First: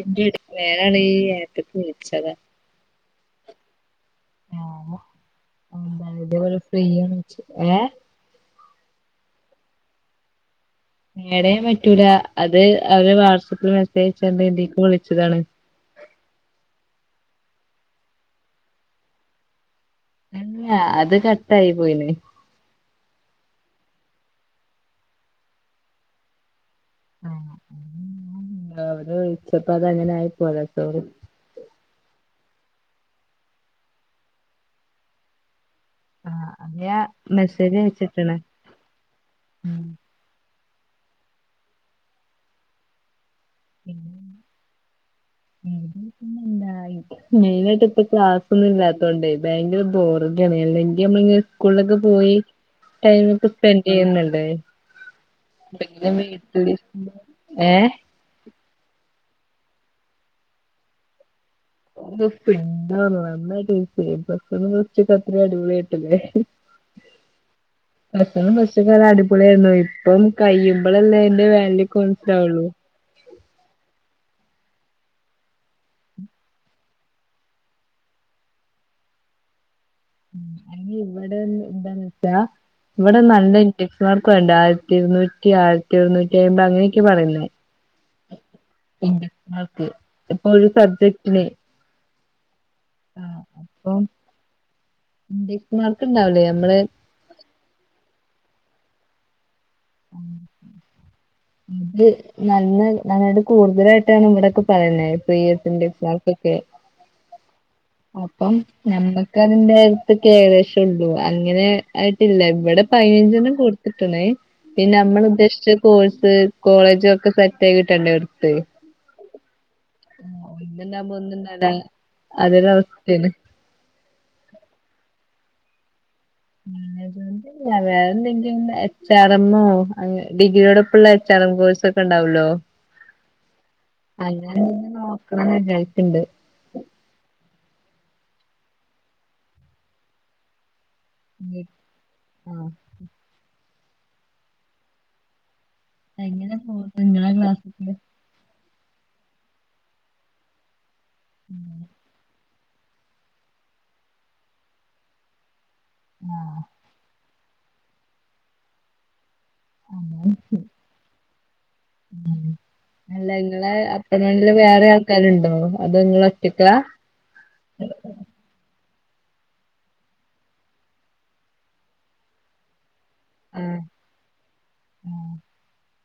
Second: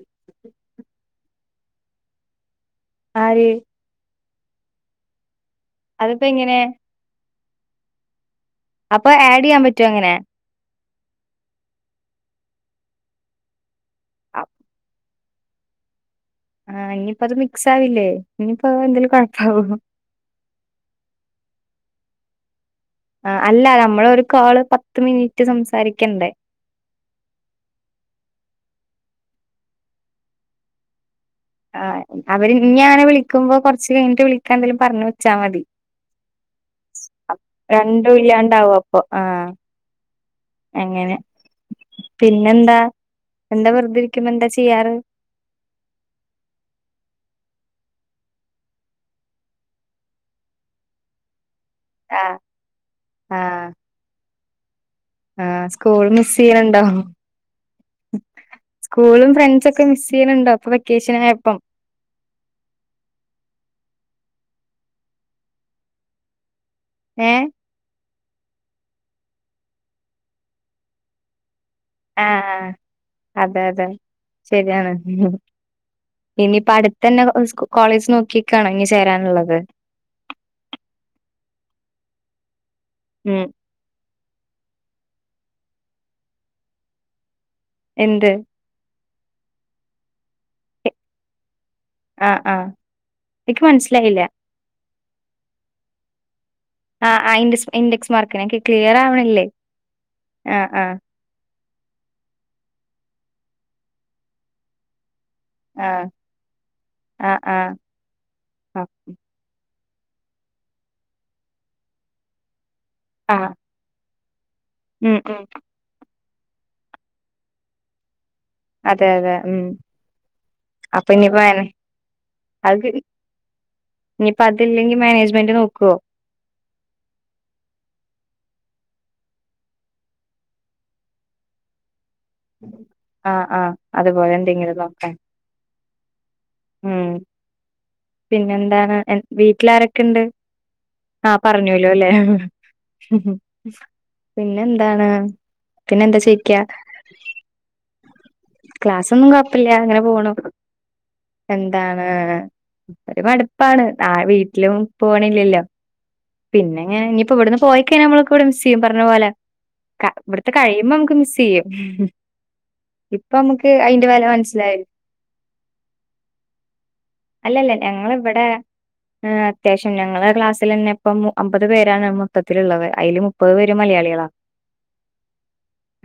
ഇതിന്റെ പേരാണ് ഈ ഏത്തെക്ക് വിളിച്ചതാ ആര് ഉം അതിപ്പോ എങ്ങനെ ഇതേപോലെ ഫ്രീന്ന് വെച്ച ഏഹ് അപ്പൊ ആഡ് ചെയ്യാൻ പറ്റൊ അങ്ങനെ നേടേൻ പറ്റൂല അത് അവര് വാട്സആപ്പിൽ മെസ്സേജ്ച്ചണ്ട് അ- ഇന്റെക്ക് വിളിച്ചതാണ്. ആഹ് ഇനിയിപ്പോ അത് മിക്സ് ആവില്ലേ ഇനിയിപ്പ എന്തേങ്കിലും കുഴപ്പകോ ആഹ് അത് കട്ട ആയി പോയിന് ആ അല്ല നമ്മള ഒരു കോള് പത്ത് മിനിറ്റ് സംസാരിക്കണ്ടേ ആിച്ചപ്പോ അതങ്ങനെ ആയിപ്പോല സോറി ആഹ് അവര് നീ അങ്ങനെ വിളിക്കുമ്പോ കുറച്ച് കഴിഞ്ഞിട്ട് വിളിക്കാ എന്തേലും പറഞ്ഞഞ് വെച്ചാൽ മതി ആഹ് ഞാ മെസ്സേജ് രണ്ടും അയച്ചിട്ട്ണ് ഇല്ലാണ്ടാവും പ്പം ആഹ് ഉം അങ്ങനെ പിന്നെന്താ എന്താ വെറുതെ ഇരിക്കുമ എന്താ ചെയ്യാറ് [unintelligible] മെയിനായിട്ട് ഇപ്പ ക്ലാസ്ൊന്നും ഇല്ലാത്തോണ്ടേ ഭയങ്കര ബോറിാണ് അല്ലെങ്കി നമ്മള സ്കൂളിലൊക്കെ ആ പോയി ടൈമ ഒക്കെ സ്പെൻഡ് ചെയ്യുന്നുണ്ട് ആഹ് സ്കൂൾ പിന്നെ മിസ് വീട്ടില് ചെയ്യണണ്ടോ? ഏഹ് സ്കൂളും ഫ്രണ്ട്സ ഒക്കെ മിസ് ചെയ്യണണ്ടോ അപ്പൊ വെക്കേഷനായപ്പം ഒരു ദ എന്താ നന്നായിട്ട്ന്ന്ച്ചക്ക അത്രയും അടിപൊളിായിട്ടില്ലേ ഏയ് ഭസണം പച്ചക്കാല അടിപൊളിയായിരുന്നു ഇപ്പം കഴിയുമ്പോളല്ലേ എന്റെ വാല്യൂ ഒക്കെ ആഹ് മനസ്സിലാവുള്ളൂ ആഹ് അതെ അതെ ശരിയാണ് ഇനിയിപ്പ അടുത്ത തന്നെ കോളേജ് നോക്കിക്കാണോ ഇങ്ങ് ചേരാനുള്ളത് അ ഇവിടെ എന്താന്ന് വെച്ചാ ഇവിടെ ഉം നല്ല എക്സ് മാർക്ക വണ്ട ആയിരത്തി ഇരുന്നൂറ്റി ആയിരത്തി എരുുന്നൂറ്റി അമ്പത് അങ്ങനെയൊക്കെ പറയുന്നേ എന്ത്? ഇൻഡക്സ്മാർക്ക് ഇപ്പൊ ഒരു സബ്ജക്റ്റിന് ആഹ് ആഹ് ആഹ് ഇക്ക് അപ്പം മനസ്സിലായില്ല ഇൻഡെക്സ് മാർക്ക് ഉണ്ടാവില്ലേ നമ്മള് ആഹ് ആഹ് ഇൻഡക്സ് ഇൻഡക്സ് മാർക്കിന് ഞാൻ ഇൻക്ക് ക്ലിയറാവണില്ലേ ആഹ് ആഹ് അത് നല്ല നന്നായിട്ട് കൂടുതലായിട്ടാണ് ഇവിടെക്കെ പറയുന്നെ ഇപ്പൊ ഈ ഇൻഡക്സ് മാർക്കൊക്കെ ആഹ് ആഹ് അപ്പം ആഹ് നമ്മക്കതിന്റെ അടുത്ത് ഏകദേശൊള്ളൂ അങ്ങനെ ആയിട്ടില്ല ഇവിടെ ആഹ് പതിനഞ്ചെണ്ണം കൊടുത്ത്ട്ട്ണ് പിന്നെ ഉം ഉം നമ്മളുദ്ദേശിച്ച കോഴ്സ്, കോളേജും ഒക്കെ സെറ്റായി കിട്ടണ്ടെ എട്ത്ത് അതെ അതെ ഉം ആഹ് ഒന്ന് അപ്പൊ ഇണ്ടാവുമ്പോ ഒന്ന് ഇനിയിപ്പോ മാനേ ഇണ്ടാവൂല്ല അതൊരു അവസ്ഥേണ് ഇഞ്ഞ്പ്പൊ അതില്ലെങ്കി മാനേജ്മെന്റ് നോക്കുവോ? മാനേജ്മെന്റ് ഇല്ല്യല്യ വേറെ എന്തെങ്കിലും എച്ച്. ആർ. എംമ്മോ അങ്ങനെ ഡിഗ്രിയോടൊപ്പെള്ള എച്ച്. ആർ. എം. കോഴ്സക്കെ ഇണ്ടാവൊല്ലോ ആഹ് ആഹ് അതുപോലെ അങ്ങനെ എന്തെങ്കിലും എന്തേലും നോക്കാൻ നോക്കണം വിചാരിക്ക്ണ്ട് ഉം പിന്നെന്താണ് എഹ് വീട്ടിലാരക്കെണ്ട്? ആഹ് പറഞ്ഞൂലോ അല്ലേ? പിന്നെന്താണ്? പിന്നെന്താ എങ്ങനെ ചോയിക്കാ പോവുന്നു ഇങ്ങളെ ക്ലാസൊക്കെ? ക്ലാസൊന്നും കൊഴപ്പില്ല ഇങ്ങനെ പോവുണു എന്താണ് ഇപ്പ ഒരു മടുപ്പാണ് ആഹ് വീട്ടിലും പോണില്ലല്ലോ? ആഹ് പിന്നെ ഇങ്ങനെ ഇഞ്ഞിപ്പോ ഇവിടുന്ന് പോയി കഴിഞ്ഞ നമ്മളൊക്കെ ഇവിടെ മിസ്സെയ്യും പറഞ്ഞ പോലെ ക ആഹ് ഇവട്ത്തെ കഴിയുമ്പോ നമുക്ക് മിസ് ചെയ്യും അല്ല ഇപ്പൊ നമുക്ക് ഇങ്ങളെ അയിന്റെ വെല അപ്പാർട്ട്മെന്റില് മനസ്സിലായി വേറേം ആൾക്കാര്ണ്ടോ? അതോ ഇങ്ങളൊറ്റക്ക? അല്ലല്ല ഞങ്ങള് ഇവടെ ഏഹ് അത്യാവിശ്യം ഞങ്ങളെ ക്ലാസ്സിലന്നെ ഇപ്പം അമ്പത് പേരാണ് മൊത്തത്തിലുള്ളത് അയില് മുപ്പത് ആഹ് പേരും മലയാളികളാ ആഹ്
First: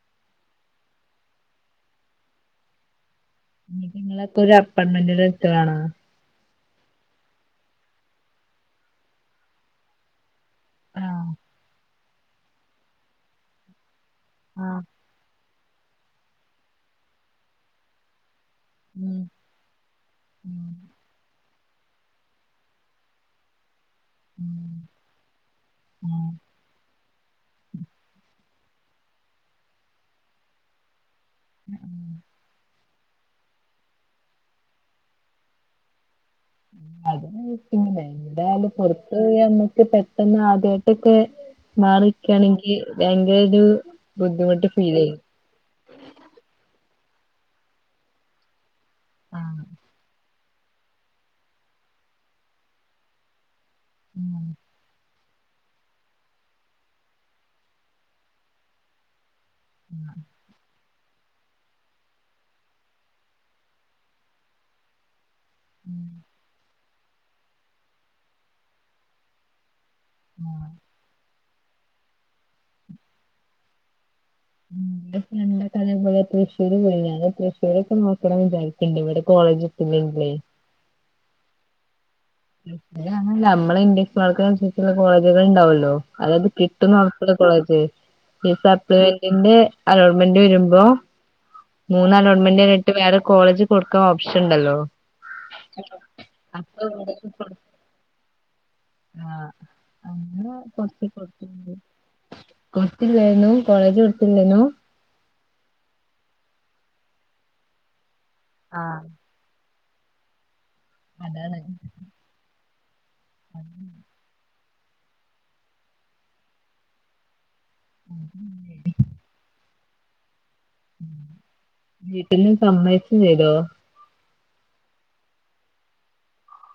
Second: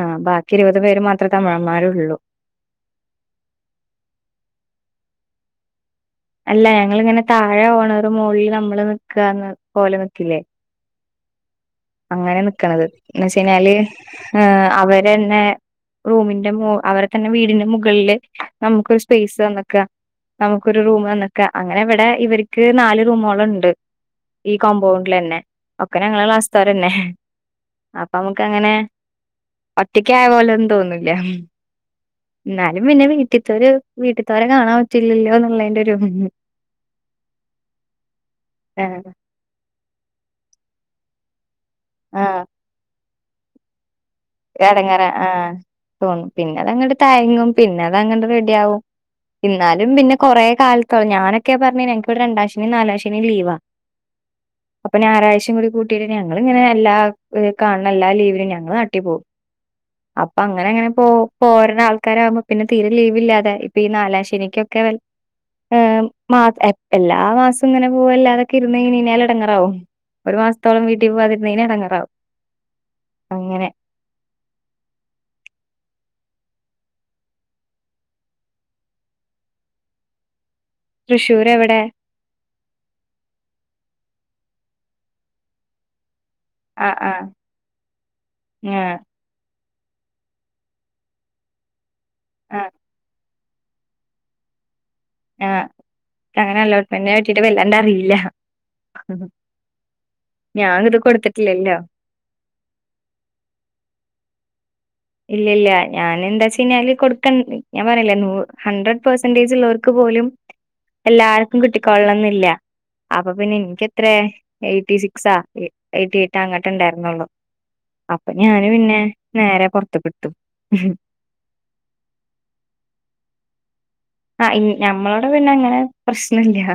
ആഹ് ബാക്കി ഇരുപത് പേര് മാത്രെ തമിഴന്മാരൊള്ളൂ എന്നിട്ട് ഇങ്ങളൊക്കെ ഒരു അപ്പാർട്ട്മെന്റില് ഇട്ത്തതാണോ? അല്ല ഞങ്ങളിങ്ങനെ താഴെ ഓണറും മൊളില് നമ്മളും നിക്കാണ് പോലെ നിക്കില്ലേ? ആഹ് അങ്ങനെ നിക്ക്ണത് എന്ന് വെച്ച് കഴിഞ്ഞാല് ഏഹ് ആഹ് അവ രന്നെ റൂമിന്റെ മോ അവരെ തന്നെ വീടിന്റെ മുകളില് നമുക്കൊരു ഉം സ്പേയ്സ് തന്നക്കാ ഉം നമുക്കൊരു റൂമ് തന്നക്ക അങ്ങനെ ഇവിടെ ഇവർക്ക് നാല് റൂമോള്ണ്ട് ഈ കോമ്പൗണ്ടിലന്നെ ഒക്കെ ഉം ഞങ്ങളെ ആഹ് ക്ലാസ്സ്ത്തോരന്നെ അപ്പൊ അമ്മക്ക് അങ്ങനെ ഒറ്റക്കായ പോലെയൊന്നും തോന്നില്ല ഉം ഇന്നാലും പിന്നെ വീട്ടിത്തോര് വീട്ടിത്തോരെ കാണാൻ പറ്റില്ലല്ലോ എന്നുള്ളേന്റെ ഒരു ഇതൊ അതൊരു മിസ്സിംഗ് തന്നെ എവിടായാലും ആഹ് പൊറത്ത് പോയാ നമ്മക്ക് പെട്ടന്ന് ആദ്യായിട്ടൊക്കെ മാറി ആഹ് നിക്കാണെങ്കി ഭയങ്കര ഒരു ബുദ്ധിമുട്ട് ഫീൽ എടങ്ങേറാ ചെയ്യും ആഹ് തോന്നും പിന്നെ അത് അങ്ങട് തഴങ്ങും പിന്നെ അത് അങ്ങനെ റെഡിയാവും ആഹ് എന്നാലും പിന്നെ കൊറേ കാല ക്കെ ഞാനൊക്കെ പറഞ്ഞയിഞ്ഞ എനിക്ക്‌വിടെ രണ്ടാം ശനീം നാലാം ശനീം ലീവാ ഉം അപ്പൊ ഞായറാഴ്ചയും കൂടി കൂ ട്ടിയിട്ട് ഞങ്ങള് ഇങ്ങനെ എല്ലാ കാണുന്ന എല്ലാ ലീവിലും ഞങ്ങള് നാട്ടി പോവും ആഹ് അപ്പൊ അങ്ങനെ അങ്ങനെ പോ ഇപ്പ അങ്ങനെ അങ്ങനെ പൊ പ്പോഓര്ട ആൾക്കാരാവുമ്പോ പിന്നെ തീരെ ലീവില്ലാതെആട്ടി ഇപ്പൊ ഈ നാലാം ശനിക്കൊക്കെ വ ഉം ഏഹ് മാസ എ എല്ലാ മാസവും ഇങ്ങനെ പോകല്ലാതൊക്കെ ഇരുന്ന് കഴിഞ്ഞു കഴിഞ്ഞാൽ എടങ്ങേറ് ആവും ഒരു ആഹ് മാസത്തോളം വീട്ടി പോവാതിരുന്ന് കഴിഞ്ഞാ എടങ്ങേറാവും അങ്ങനെ മം ഇന്റെ ഫ്രണ്ട്ഒകെ അതേപോലെ തൃശ്ശൂര് പോയി ഞാന് തൃശ്ശൂരൊക്കെ നോക്കണന്ന് വിചാരിക്കണ്ട് ഇവിടെ കോളേജ് പിന്നെന്തേ തൃശൂർ എവടെ അത് അങ്ങനെ അല്ല നമ്മളെ ഇന്ടെസ് മാർക്കൻ ആനുസരിച്ചുള്ള കോളേജുകൾ ഇണ്ടാവുമല്ലോ അതായത് ആഹ് കിട്ട്ന്നടുന്ന് ആഹ് ഒറപ്ള്ള കോളേജ് ഈ ആഹ് സപ്ലിമെൻ ന്റെ ന്റെ അലോട്ട്മെന്റ് വരുമ്പോ മൂന്ന് അലോട്ട്മെന്റെ ആഹ് കഴിഞ്ഞിട്ട് വേറെ കോളേജ് കൊടുക്കാൻ ഓപ്ഷൻ ഇണ്ടല്ലോ ആഹ് അങ്ങനെ അലോട്ട്മെന്റിനെ പറ്റീട്ട് കൊടു വല്ലാണ്ട് അറിയൂല ആഹ് അങ്ങനെ ഞാനിത് കൊടുത്തിട്ടില്ലല്ലോ കൊടുത്തില്ലായിരുന്നു കോളേജ് കൊടുത്തില്ലായിരുന്നു ഇല്ല ഇല്ല ഞാന് എന്താ വെച്ച് കഴിഞ്ഞാല് കൊടുക്കൻ ഞാൻ പറഞ്ഞിലെ നൂ ഹൻഡ്രഡ് ആഹ് പേഴ്സ് സന്റെജ് ള്ളവർക്ക് പോലും അതാണ് എല്ലാർക്കും കിട്ടിക്കൊളണന്നില്ല അപ്പൊ പിന്നെ എനിക്ക്‌ എത്രെയാ എയ്റ്റി സിക്സാ എയ്റ്റി എയ്റ്റ അങ്ങട്ടെ ഇണ്ടായിരുന്നൊള്ളു അപ്പൊ ഞാന് പിന്നെ നേരെ പൊറത്ത്ക്ക് ഇട്ത്തു വീട്ടിന്ന് സമ്മതിക്കൊം ചെയ്തോ ആഹ് ഇ ഞമ്മളവിടെ പിന്നെ അങ്ങനെ പ്രശ്നല്ല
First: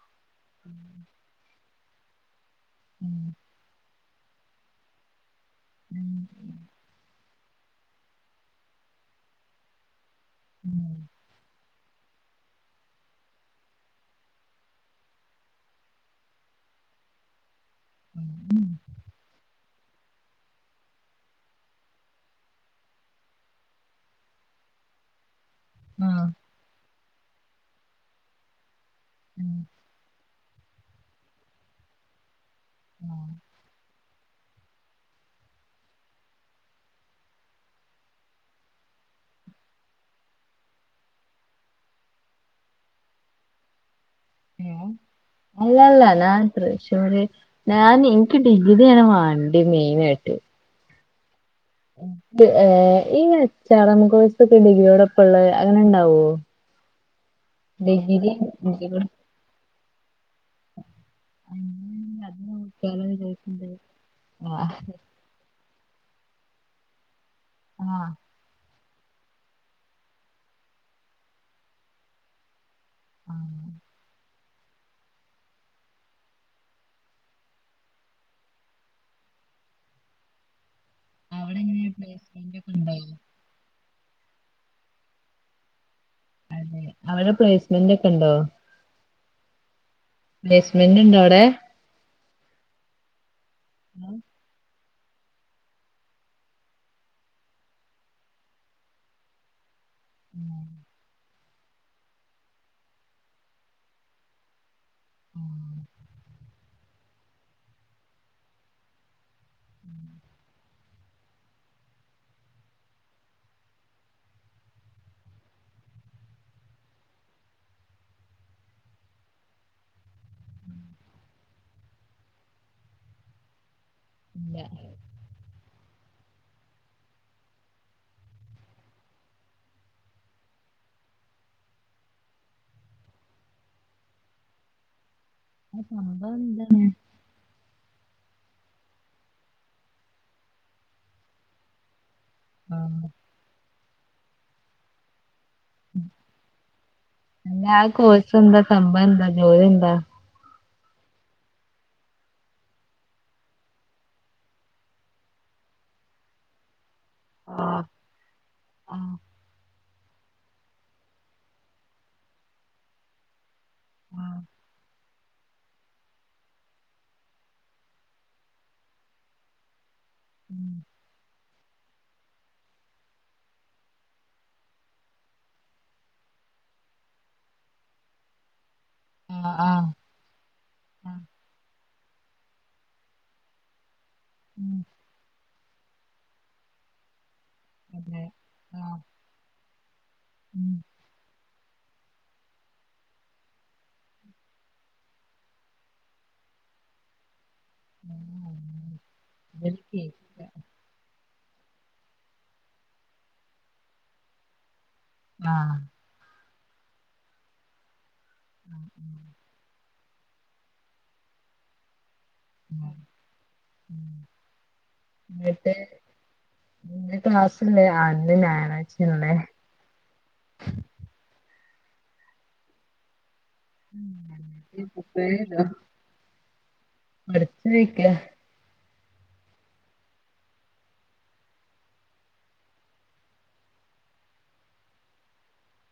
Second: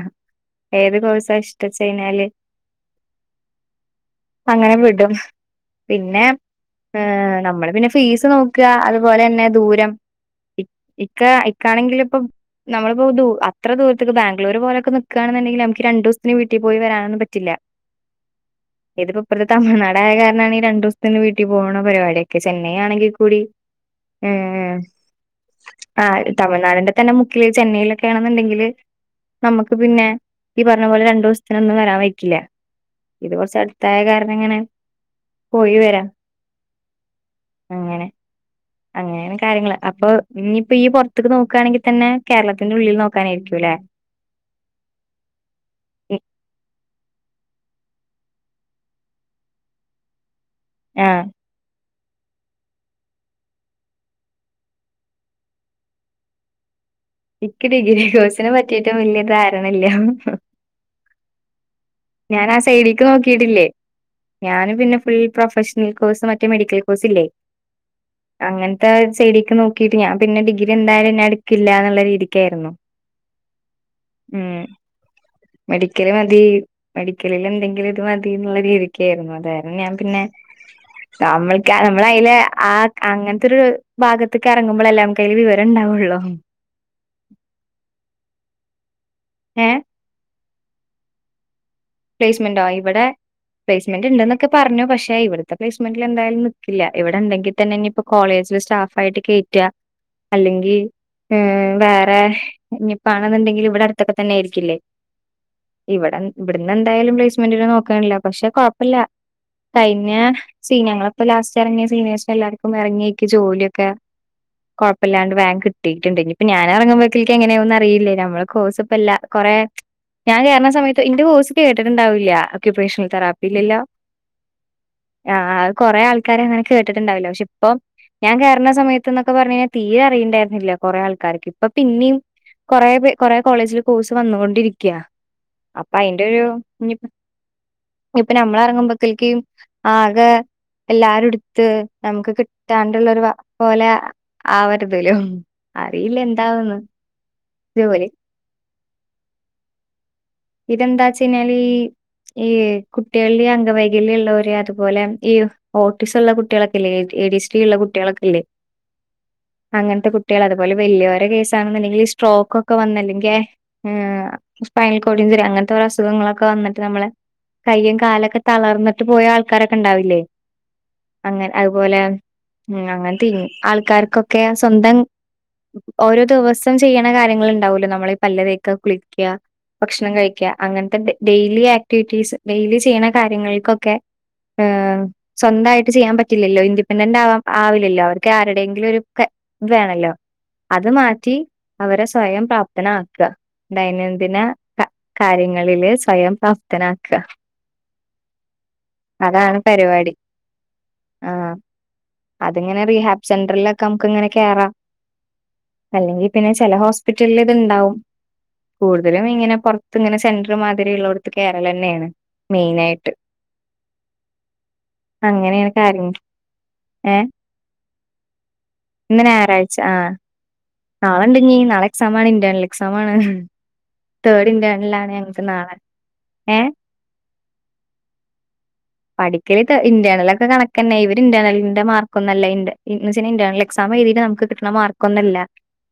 ഏത് കോഴ്സാ ഇഷ്ടച്ച് കഴിഞ്ഞാല് ഉം അങ്ങനെ വിടും ഉം പിന്നെ ഏഹ് നമ്മള് പിന്നെ ഫീസ് നോക്കുക അതുപോലെ തന്നെ ദൂരം ഇക്ക ഇക്കാണെങ്കില് ഇപ്പം നമ്മളിപ്പോ ദൂ അത്ര ദൂരത്തേക്ക് ബാംഗ്ലൂർ പോലക്കെ നിക്കാണെന്നുണ്ടെങ്കില് നമ്മക്ക് രണ്ട് ദിവസത്തിന് വീട്ടിൽ പോയി വരാനൊന്നും പറ്റില്ല [unintelligible] തമിഴ്നാടായ കാരണാണ് ഈ രണ്ട് ദിവസത്തിന് വീട്ടി പോണ പരിപാടിയൊക്കെ ചെന്നൈ ആണെങ്കി കൂടി ഏഹ് ആഹ് ട തമിഴ്നാടിന്റെ തന്നെ മുക്കില് ചെന്നൈയിലൊക്കെ ആണെന്നുണ്ടെങ്കില് നമുക്ക് പിന്നെ ഈ പറഞ്ഞ പോലെ രണ്ടു ദിവസത്തിനൊന്നും വരാൻ പറ്റില്ല ഉം ഇത് കൊറച്ച് അടുത്തായ കാരണം ഇങ്ങനെ പോയി വരാം അങ്ങനെ അങ്ങനേണ് കാര്യങ്ങള് അപ്പൊ ഇനിയിപ്പോ ഈ പൊറത്ത്ക്ക് നോക്കാണെങ്കി തന്നെ കേരളത്തിന്റെ ഉള്ളിൽ നോക്കാനായിരിക്കും അല്ലേ ഹലോ അല്ലല്ല ഞാൻ തൃശൂറ് ഞാൻ എനിക്ക് ഡിഗ്രിയാണ് വാണ്ടിയമെയിനായിട്ട് ആഹ് ഏഹ് ഈ എച് ആർ എം കോഴ്സ് ഒക്കെ ഡിഗ്രിയോടൊപ്പം ഇള്ളത് അങ്ങനെ ഉണ്ടാവോ [inaudible] എനിക്ക് ഡിഗ്രി കോഴ്സിനെ പറ്റിട്ടും വല്യയ ധാരണയില്ല അങ്ങനെ അത് ഞാൻ ആ സൈഡിക്ക് നോക്കിയാലോ നോക്കിയിട്ടില്ലേ വിചാരിക്ക്ണ്ട് ഞൻ ആഹ് പിന്നെ ഫുൾ പ്രൊഫഷ ൽ കോഴ്സ് മറ്റ മെഡിക്കൽ കോഴ്സ് ഇല്ലേ. ആഹ് അങ്ങനത്തെ സൈഡിക്ക് നോക്കിട്ട് ഞാൻ പിന്നെ ഡിഗ്രി എന്തായാലും ഞാൻ എടുക്കില്ല എന്നുള്ള രീതിക്കായിരുന്നു ആഹ് ഉം മെഡിക്കല് മതി മെഡിക്കലിൽ എന്തെങ്കിലും ഇത് മതി എന്നുള്ള രീതിക്ക ആയിരുന്നു അതായരുന്നു ഞാൻ പിന്നെ. അവിടെ നമ്മൾക്ക് എങ്ങനെ നമ്മള അതില പ്ലേസ്മെന്റ് ഒക്കെ ആ ഉണ്ടോ അങ്ങന ത്തൊരു ഭാഗത്ക് ഇറങ്ങുമ്പോൾ അല്ലെ നമ്മൾക് അയ്യിൽഒരു വിവരം ഉണ്ടാവുള്ളൂ. അവവിടെ പ്ലേയ്സ്മെന്റ് ഒക്കെ ഇണ്ടോ? ഏ പ്ലേയ്സ്മെന്റ് ഇണ്ടോ ഔടെ? പ്ലേയ്സ്മെന്റോ ഇവെടെ ആ, പ്ലേസ്ന്റ് ഇണ്ടന്നു ക്കെ പറഞ്ഞു. പക്ഷെ ഇവിടുത്തെ പ്ലെസ്മെന്റിൽ എന്തായാലും നിക്കില്ല. ഇവിടെ ഇന്തെങ്കി തന്നെ ഇനിപ്പം കോളേജ സ്റ്റാഫായിട്ട് കേറ്റാ അല്ലെങ്കി. ഉം. വേറെ ഇനിപ്പണെന്ന്ണ്ടെങ്കില് ഇവിടെ അടുത്തൊക്കെ തന്നെ ആയിരിക്കില്ലെ. ഇവെടെ ഇവിട്ന്ന് എന്തായാലും പ്ലേസ്മെന്റ് ഇ നോക്കാണില്ല. പക്ഷെ കൊഴപ്പില്ല. കഴിഞ്. സീനിയെങ്ങളിപ്പോ ലാസ്റ്റ് എറങ്ങിയ സീനിയേഴ് എല്ലാർക്കും എറങ്ങ്യേക്കും ജോലിയൊക്കെ കുഴപ്പല്ലാണ്ട് ബാങ് കിട്ടീട്ടുണ്ട്. ഇനിയിപ്പ ഞാൻ എറങ്ങുമ്പക്കിൽ ക്കെങ്ങനെ ഒന്ന് അറിയി. ല്ല നമ്മള് കോഴസ് ഇപ്പല്ല. കൊറേ ഞാൻ കേറ്ണ സമയത്ത് ഇന്റെ പോ. കേട്ടിട് ഇണ്ടാവില്യ അകിപോഴ്സ്നൽ തെറാപ്പി ഇല്ലല്ലോ ഇല്ല ആഹ്. കൊറേ ആൾക്കാര്. അങ്ങനെ കേട്ടിട്ടുണ്ടാവില്ല. പക്ഷെ ഇപ്പം. ഞാൻ കേറ്ണ സമയത്ത്ന്നൊക്കെ പറഞ്ഞു കഴിഞ്ഞൽ തീരെ അറിയിണ്ടായിരുന്നില്ല. കൊറെ ആൾക്കാർക്ക് ഇപ്പം പിന്നിം. കൊറേ കൊറേ കോളേജില് കോഴ്സ് വന്ന് കൊണ്ടിരിക്ക്യ. അത് അപ്പൊ അയിന്റെ സംഭവം ഒരു. [inaudible] ഇഞ്പ്പ ഞമ്മളറങ്ങുമ്പത്തേക്കും ആകെ. എല്ലാരും ഇടുത്ത് നമുക്ക് ആ. കിട്ടാണ്ടുള്ളരു പോലെ ആവരുതലൊ. അറിയില്ല എന്താവുന്നു. അല്ല ആ കോഴ്സന്താ സംഭവന്താ ജോല്യന്താ ഇതെന്താച്ചയ്ഞാല്. ഈ കുട്ടികള്ലെ അംഗവൈകല്യം ഉള്ളവര് അതുപോലെ ഈ ഓട്ടീസ് ഉള്ള കുട്ട്യേളൊക്കെല്ലെ. എ ഡി സി ഉള്ള ആഹ് കുട്ട്യേളൊക്കെല്ലെ ആഹ് അങ്ങൻത്തെ കുട്. കുട്ട്യേള്. അതുപോലെ വല്യാേരെ കേസാണ്ന്ന ണ്ടെങ്കിൽ ഈ സ്ട്രോക്ക് ഒക്കെ വന്നെല്ലെങ്കിൽ ആഹ് [unintelligible] ൽ കൊടിന്തുര അങ്ങൻത്തെ ഒരസുഖങ്ങളൊക്കെ വന്നിട്ട് നമ്മളെ കയ്യും കാലൊക്കെ തളർന്നിട്ട് പോയ ആൾക്കാരൊക്കെ ഇണ്ടാവില്ലേ. ഉം. അങ്ങെ അതുപോലെ ഉം അങ്ങൻത്തിൻ [unintelligible] ആൾക്കാർക്കൊക്കെ സ്വന്തം. ഓരോ ദെവസം ചെയ്യ്ണ കാര്യങ്ങള് ഇണ്ടാവല്ലൊ. നമ്മള് ഈ പല്ല്തേക്ക കുളിക്ക്യ. ആഹ് ആഹ്. ഭക്ഷണം കഴിക്ക്യ. അങ്ങൻത്തെ ഇണ്ട്. ആഹ് ഡെയിലി ആക്ടിവിറ്റീസ് ഡെയിലി ചെയ്യ്ണ കാര്യങ്ങൾക്കൊക്കെ ഉം ഏഹ്. സ്വന്തായിട്ട് ചെയ്യാൻ പറ്റില്ലല്ലോ ഇൻഡിപെൻഡന്റ് ആവാം. ആവില്ലല്ലോ. അതെ അവർക്ക് ആരുടെങ്കിലും ആഹ് ഒരു ഇ വേണല്ലോ ഉം അത് മാറ്റി. അവരെ സ്വയം പ്രാപ്തനാക്ക. ദൈനംദിന ക കാര്യങ്ങളില് സ്വയം പ്രാപ്തനാക്ക. അതാണ് ഇവൽക്കെ പരിപാടി. ആഹ്. അതിങ്ങനെ റീഹാബ് സെന്ററിലൊക്കെ നമുക്ക് ഇങ്ങനെ കേറ. ആഹ്. അല്ലെങ്കി പിന്നെ ചെല ഹോസ്പിറ്റലില് ഇത് ഇണ്ടാവും. കൂടുതലും ഇങ്ങനെ ഇങ്ങനെ സെൻടൽ മാതിരി ഉള്ള ഇടത്ത് കേറലന്നേണ്. മെയിൻ ആയിട്ട്. അങ്ങനേണ് കാര്യം. ഏഹ്. ഇന്ന് ക്ലാസ്സ്ല്ലെ. ആ ഇന്ന് ഞായാഴ്ച്ചേണ്. ഇന്ന് ഞായറാഴ്ച ആ. നാളെ ഇണ്ട് ഇഞ്ഞി. നാളെ എക്സാം ആണ്. ഇന്റെേണൽ എക്സാമാണ്. തേർഡ് ഉം ഇന്റേണലാണ് കുപ്പേ ഞങ്ങക്ക് നാളെ [unintelligible] ഏ പഠിച്ചില്ലേ പഠിക്കല് ഇന്റർണൽൊക്കെ കണക്ക തന്നെ ഇവ ഇറർലിന്റെ മാർൊന്നുംല്ലണ്ട് എന്ന് വെച്ച ഇന്റർണൽ എക്സാം എഴതി് നമു നല്ല മാർക്കൊന്നുംല്ല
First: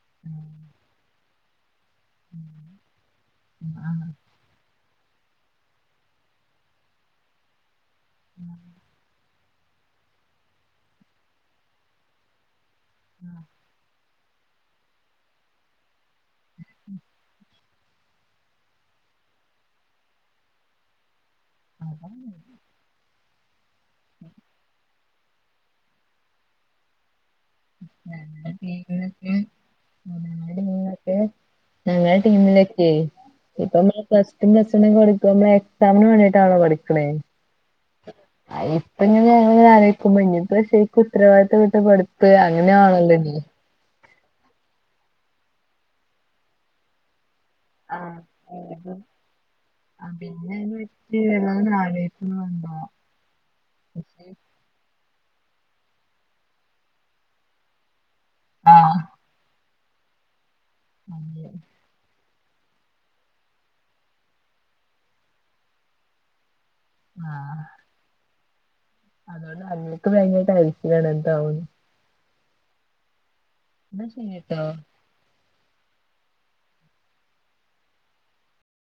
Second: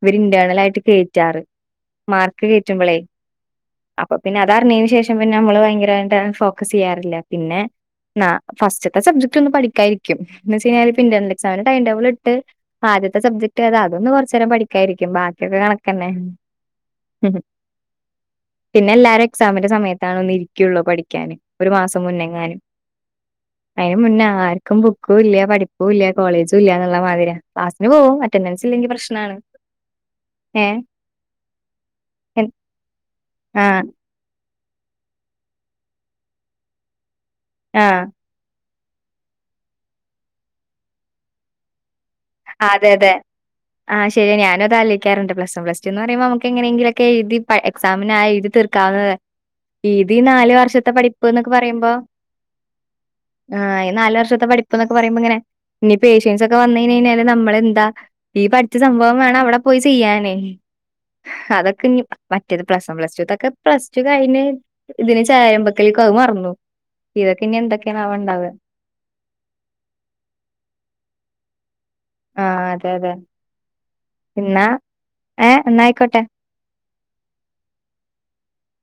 ഇവര് ഇന്റേർണൽ ആയിട്ട് കേറ്റാറ് മാർക്ക് കറ്റുമ്പളേ ആഹ് അപ്പൊ പിന്നെ അത അറിഞ്ഞതിന് ശേഷം പിന്നെ നമ്മള് ഭയങ്കരമായിട്ട് ഫോക്കസ് ചെയ്യാറില്ല പിന്നെ ആ ഫസ്റ്റ്ത്തെ സബ്ജെക്ട് ഒന്ന് പഠിക്കാരിക്കും എന്ന് എക്സാം കഴിഞ്ഞാ ഇ ഇന്റർണൽ എക്സമിന്റെടംടേബിൾ ഇട്ട് ആദ്യത്തെ സബ്ജക്ട് അതൊന്ന് കുറു നേരം പഠിക്കായിരിക്കും ബാക്കിക്കെ കണക്കാ തന്നെ പിന്നെ എല്ലാരും എക്സാമിന്റെ സമയത്തണ ഒന്ന ഇരിക്കുള്ളൂ പഠിക്കാന് ഒരു മാസം അതാണ് മുന്നേങ്ങാനും അതിന് മുന്നേ ആർക്കും ബുക്കും ഇല്ല പഠിപ്പും ഇല്ല കോളേജുംല്ലന്നുള്ള മാതിരിയാ ക്ലാസ്സിന് പോവും ഞങ്ങടെ അറ്റൻഡൻസ് ഇല്ലെങ്കി ടീമിലൊക്കെ പ്രശ്നാണ് ഏഹ ഞങ്ങള ടീമിലൊക്കെയ ആഹ് ഇപ്പ പ്ലസ് സ്റ്റും പ്ലസ് പഠിക്കുമ്പോ നമ്മള് എക്സാമിന് വെണ്ടീട്ടാണോ പഠിക്കണേ ആഹ് ഇപ്പ ഇ ഞങ്ങ നിങ്ങളിങ്ങനെ ആലോചിക്കുമ്പോ [unintelligible] ഉത്തരവാദിത്തം [unintelligible] അതെ അതെ അങ്ങനെയാണല്ലോ ഇനി ആഹ ശരി ഞാനും അതാലോചിക്കാറുണ്ട് പ്ലസ് വൺ പ്ലസ് ടു എന്ന് പറയുമ്പോ നമുക്ക് എങ്ങനെയെങ്കിലൊക്കെ എഴുതി എക്സാമിന് ആ ഇത് തീർക്കാവുന്നത് ആ ഇത് ഈ പിന്നെ നാല് അതിനെ വർഷത്തെ വറ്റി പഠിപ്പ് എന്നൊക്കെ വല്ലൻ പറയുമ്പോ ആഗഹിക്കുന്നുണ്ടോ ആഹ് ഈ നല് വർഷത്തെ പഠിപ്പന്നൊക്കെ പറയ്പോ ഇങ്ങന ഇ പേഷ്യൻഓക്കേ വന്ന കഴിഞ്ഞാല് നമ്മളെന്താ ഈ പഠിച്ച ആഹ് സംഭവം വേണം അവിടെ പോയി ചെയ്യാനേ അതെ അതൊക്കെ ഇഞ്ഞി മറ്റേത് പ്ലസ് വൺ പ്ലസ് ടു ഇതൊക്കെ പ്ലസ് ടു കഴിഞ് ഇതിന് ചാരമ്പൊക്കലേക്ക അത് മറന്നു ഇതൊക്കെ ഇനി എന്തൊക്കെയാണ ണ്ടാവ അതൊണ്ട് അങ്ങേർക്ക് ഭയങ്കര ടെൻഷൻ ആണ് എന്താവുന്ന് ആഹ് അതെ അതെ എന്നാ ശരിട്ടോ എന്നാ ഏഹ് എന്നയിക്കോട്ടെ